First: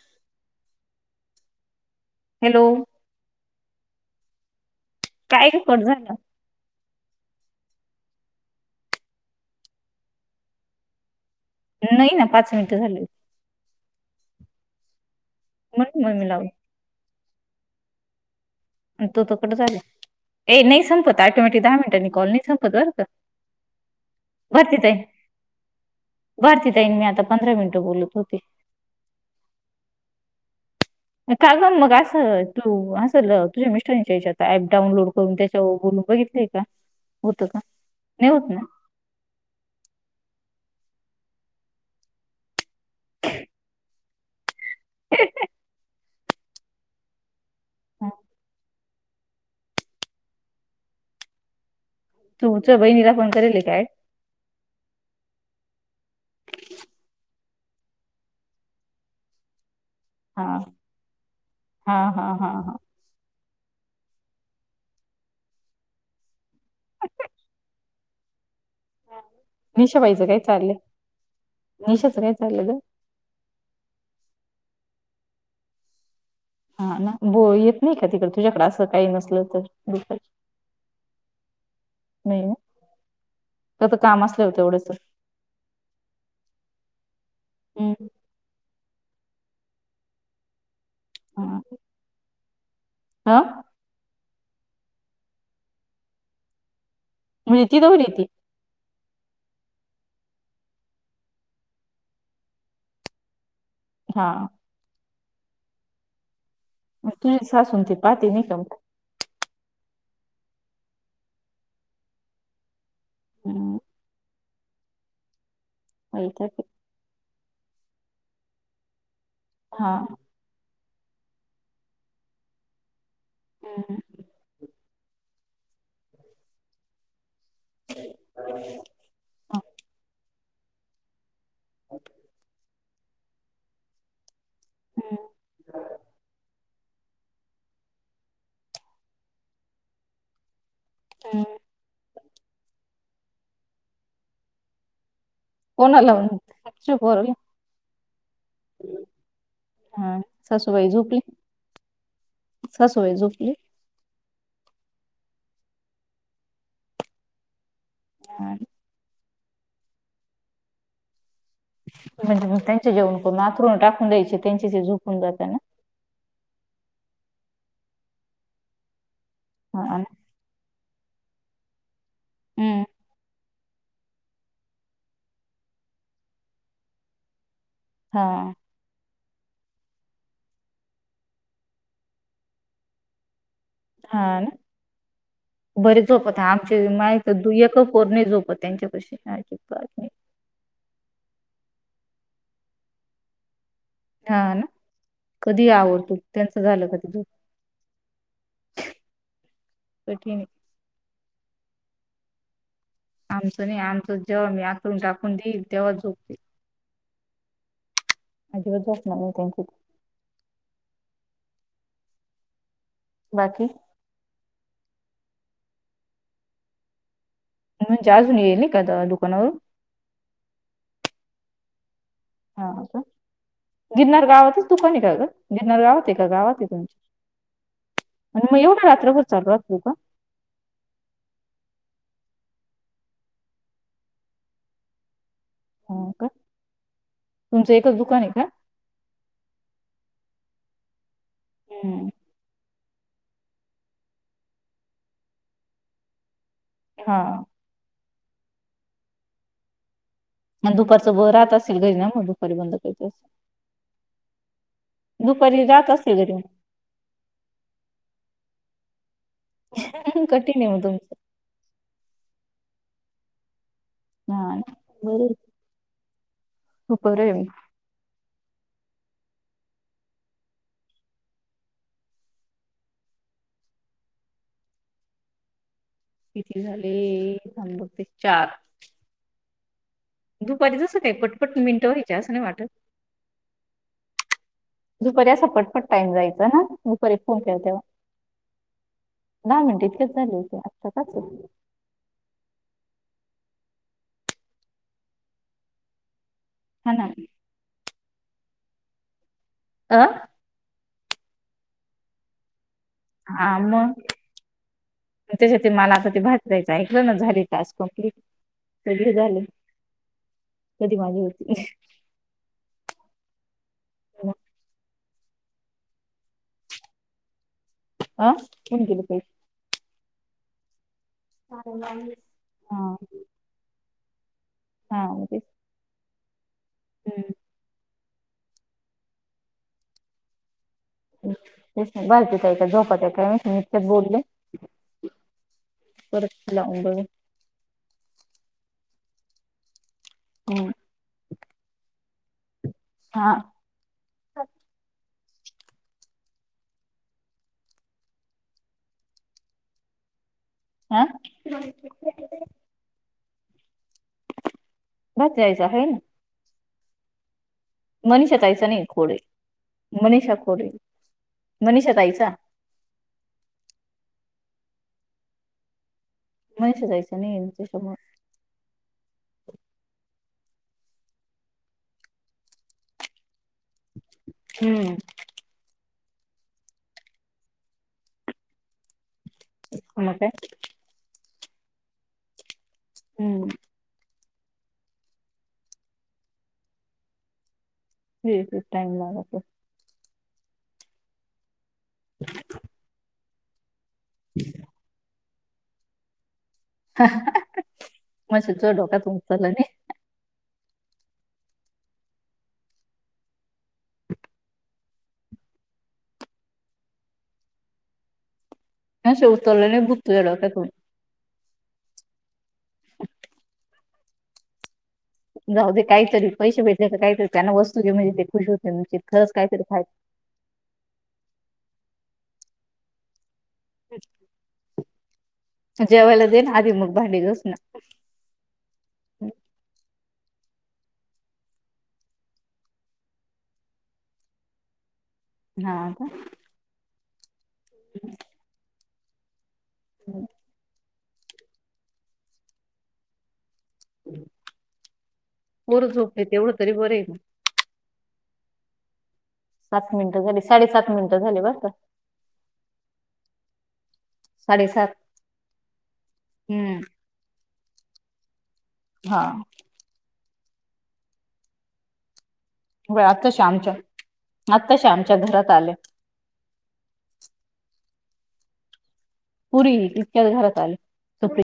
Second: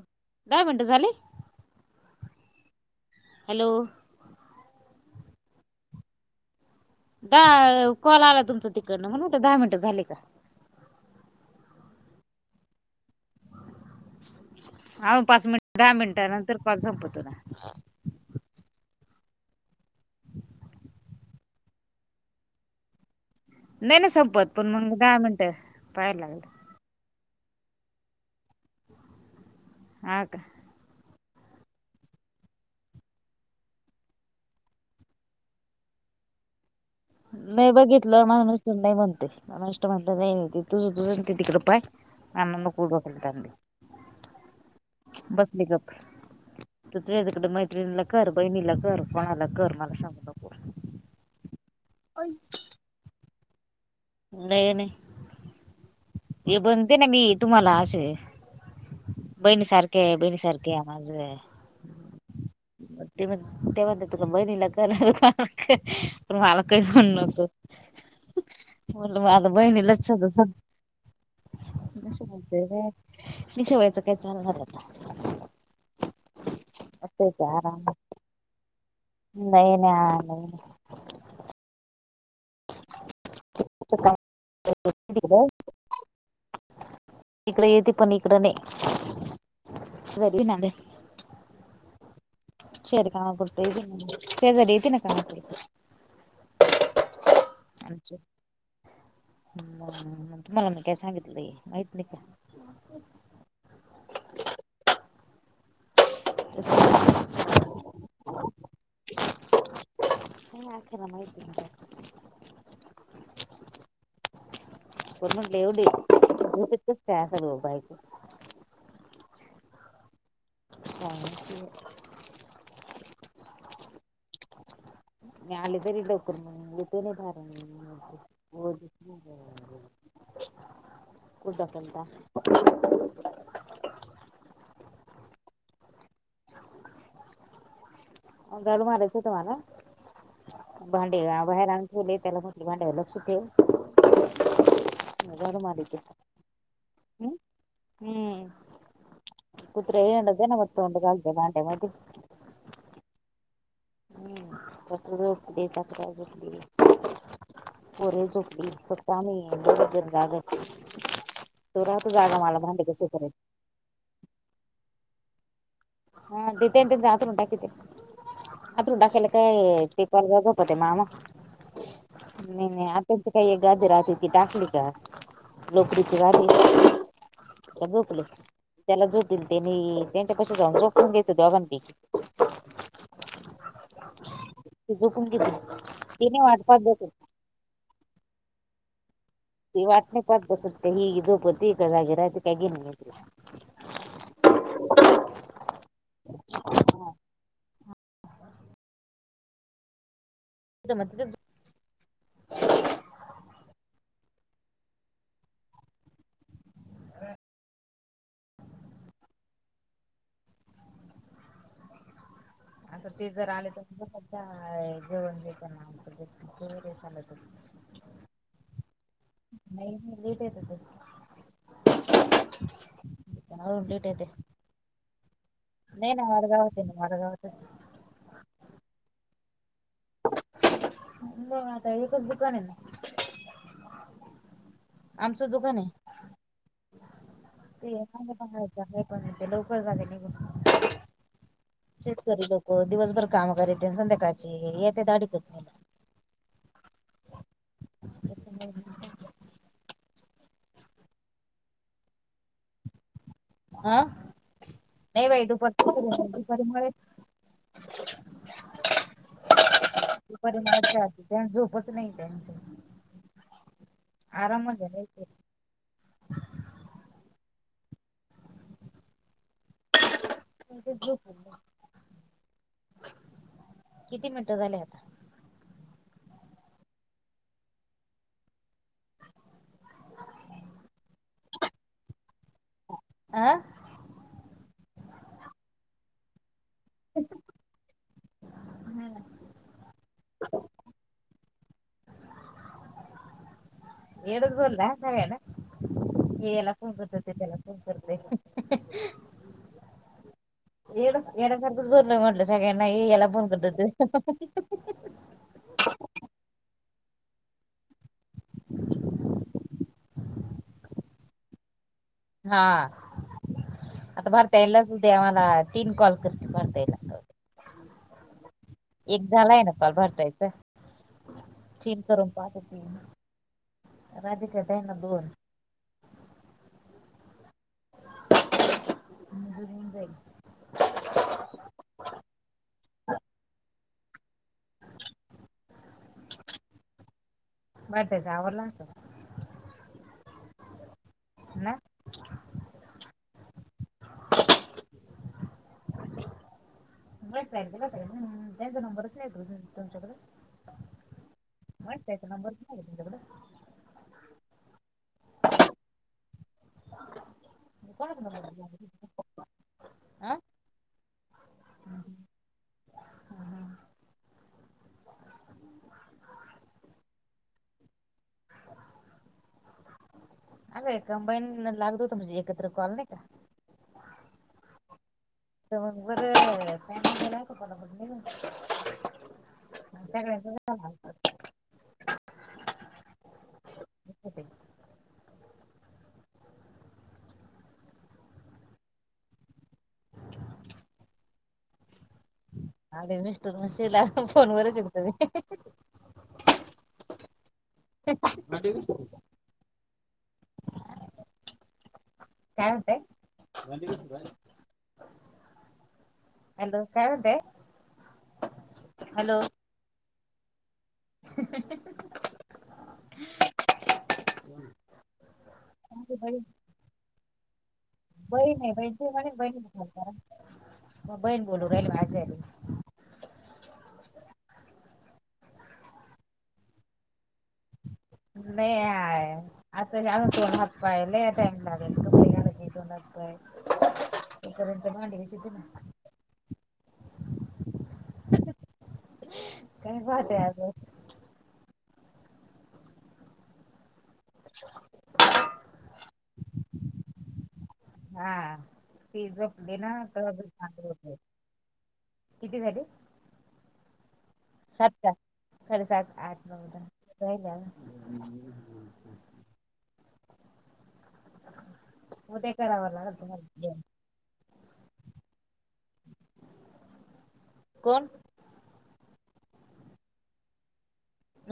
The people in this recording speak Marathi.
दहा मिनटं झाली. हॅलो. हॅलो. काय गं कट झाला. दा कॉल आला तुमचा तिकडनं, म्हणुन म्हटलं दहा मिंनट झाले का. नाहीं ना पाच मिनटं झाले. आजू पाच मिनट-दहा म्हणून मग मिनट, मी लावला नंतर कॉल संपत तुला. तू त कट झाल, ए नाई संपत अटोमॅटि दहा मिनिटांनी कॉल संपत बर का. नई ना संपत, पण भारती ताई मग दहा मिनटं पायला लागलं. भारती ताई नी मी आता पंधरा मिनिटं बोलत होते. हा, का. काग मग असं तू, असं ल तुज्या मिस्टरांच्या हेच्यात ऍप त्याच्याव बोलून बघितलेय का. [inaudible] नई बगितलं, नाही माझ होत ना मिस्टर नई म्हणतय. मिस्टर म्हणतात, ए तुझ-तुझ ति तीकड पाय आमाला नको डोक्याला ताप देऊ. बस की गप, तुझ्या तिकडे मै त्रिनीला कर, बहिणीला कर, कोणाला कर, मला सांगु नको. तुमचं बहिणीला फोन कराले काय? नाइय नइ. हे बनते ना मी तुमाला अशे बहिणी सारख. के हा बैनीसारखे माझोए हा हा हा हा. [unintelligible] तेव्हा तु बैहीणीला कर पण म मला काई खुन नको. [inaudible] म्हणलं म आता बहिणीलाच शोध निशाबाईचं काय चाललंय निशाचं काय शोधतोय चाललं ग व्हय. नि शेवायचं काय चालणार आता. हा ना असतंय बो ते येत आराम नइ का तिकड? तुझ्याकड असं काही नसल तर नाही ना ब नाही ना नइ ओ. [unintelligible] तिकड येती हम्म पण इकड नाय. हा शेद काम हा पुरत येती, शेजारी येती ना कामात? म्हणजे ती दोघी आमचे ती तुम्हाला बी काय सांगितलंय माहित नइ का? हा. [inaudible] तुझी सासून ते पाहते निकम. [unintelligible] [inaudible] [inaudible] [inaudible] [inaudible] त्या सर्व बाही हा. हा [inaudible] हहम. मी आले तरी लवकर [inaudible] [unintelligible] हम. [inaudible] गल मारायचं तुम्हाला? भांडे गा हम्म बाहेर आणू ठेवले. आपला भांड्यावर लक्ष ठेव. [unintelligible] मारायचे कोणाला हो? आमच्या पोराला? हम्म, कुत्रे हा येतात आणी तोंड घालतय भांडमध्ये. कसोय झोपली? [unintelligible] [inaudible] [unintelligible] पोरी हा झोपली फक्त आम्ही दोघेजण राहिलोय एकटी. तू रहा तू जागा मला पण भांडी घासूपर्यंत. हो टाकून द्यायचे त्यांचे ते झोपून जाता ना? ते त्यांचं ते अंथरून टाकते, अंथरून टाकायला काय? हा ना ते मामा नाही हम्म नाही आपण तर आता? [unintelligible] काही एक गादी राहते ती टाकली का? लोकरीची गादी आहे. झोपले हा त्याला झोपल त्यांनी त्यांच्या पा पायाशी जाऊन झोपून द्यायचं दोघांपैकी हा ती झोपून घेतील बर झोपत तिने हा वाट पाहत आमचे बसेल माय? तर एक ही पोर नाही झोपत त्यांच्या पाशी काय ते वाट नाही पाहत बसत ही झोपती की जागी राहाती काई घेणं नाही तिला हा ना कधीही आवर तू त्यांचं झालं की ते झोप कठीन आहे [unintelligible] आमचं नाही आमचं जेव्हा मी अंथरूण टाकून देईल तेव्हा झोपतील. अजिबात झोपणार नाही त्यांचे ते आता ते जर बाकी आले तर मग काय जेवण दे त्यांना मग कवरही चालतं म्हणजे अजून येईल नाही का दुकानावरून? नाही नाही लेट येता ते. हा का? आवरून लेट येते गिरनार गावातच दुकान आहे का ग? गिरनार गावात नाही आहे ना का गावात आहे वाडगावात ना तुमच्या? वाडगावातच आणि मग एवढा रात्रभर चालू राहत दुकान? मग आता एकच दुकान आहे ना. आमचं दुकान आहे हा का तुमचं ते एकच दुकान आहे का [unintelligible] आहे पण ते लवकर झाले हम्म. [inaudible] री लोक दिवसभर काम करी संध्याकाळचे येत्या [unintelligible] हा [inaudible] आणि दुपारचं ब राहत असेल घरी ना मग दुपारी बंद करीत असेल अं नाही बाई दुपारी दुपारचं राहत कुठ असेल घरी मग दुपारी मळ्यात कठीण आहे मग तुमचं त्या झोपच नाही त्यांची नाही बर आहे हो बर आहे बाई [inaudible] किती मिनिटं झाले आता? किती झाले थांब बघते चार. दुपारी जस काय पटपट मिनटं व्हायचे असं नाही वाटत? अं दुपारी असा पटपट टाईम जायच ना दुपारी फोन केला तेव्हा. दहा मिनट इतक्यात झाले होते आता पाच आहे येडचं भरलं ना सगळ्यांना हे याला फोन हा ना करतंय ते त्याला फो फोन करतंय अं येडं येड्यासारखंच बोलणं म्हटलं सगळ्यांना हे याला फोन करत ते आता त्याच्यात मला आता ते भारती ताईच ऐकलं ना झाले टास्क कंप्लीट सगळे झाले कधी माझे होतील? हां आता भारती ताईला च उद्या मला तीन कॉल करतील भारती ताई अ कोण गेले एक पैसे झालाय ना कॉल भारती ताई चा? तीन करून पाहते हा तीन राधिका ताईना हा मग दोन तेच हम्म माझं होऊन जाईल हम्म तेच न भारती ताई का झोपत्या काय माहित मी इतक्यात बोलले [inaudible] परत लाऊन बघ भारतीच आवरलं असलं? हम्म. ना हां व्यस्त आहे ना केला होता का त्यांचा नंबरच नाही का तुमच्याकडं? हा वर्षा ताईचा नंबर नाही का तुमच्याकडं? भारती ताईचा आहे ना. कोणाचा मनीषा नंबर दिला ताईचा नाही होता? खोडे मनीषा हा खोडे मनीषा ताईचा मनिषा ताईचा नाही त्याच्यामुळे अरे कंबाईन लागतं होत म्हणजे एकत्र कॉल नाही का? हम्म [inaudible] मग काय [inaudible] हम्म होते. व्यवस्तीत टाइम लागतो आणि मिस्टर म्हणतील अस मला फोन वरच मी [unintelligible] [inaudible] काय म्हणताय भांडी घासून झाली का? हॅलो काय म्हणताय? हॅलो [inaudible] [unintelligible] जाऊ दे काहीतरी पैसे भेटले का काहीतरी त्यांना वस्तू घे म्हणजे ते खुश बहीण आहे बहीण होते ते म्हणे खरंच बहीण काहीतरी कॉल फायदा करा मग बहीण बोलू राहिली माझी झाली. जेवला दे ना आधी मग भांडी घसना. नाही असंग कोण हप्पायला टाइम लागेल तु. [unintelligible] तोड हात पाय तोपर्यंत भांडी कशी हा का काय वालय अजुन. [unintelligible] पोरं झोपले तेवढं तरी बरं आहे. हा ती झोपली सात ना मिनिटं तर झाली साडे सात होते मिनिटं झाले बरं का. किती झाले? सात साडेसात का साडे सात आठ नऊ हम्म दहा किती राहीले आजून? हा उदया बघा आत्ताशी आमच्या आत्ताशी आमच्या घरात आले. कोण? पुरी तितक्याच घरात आली सुप. [unintelligible]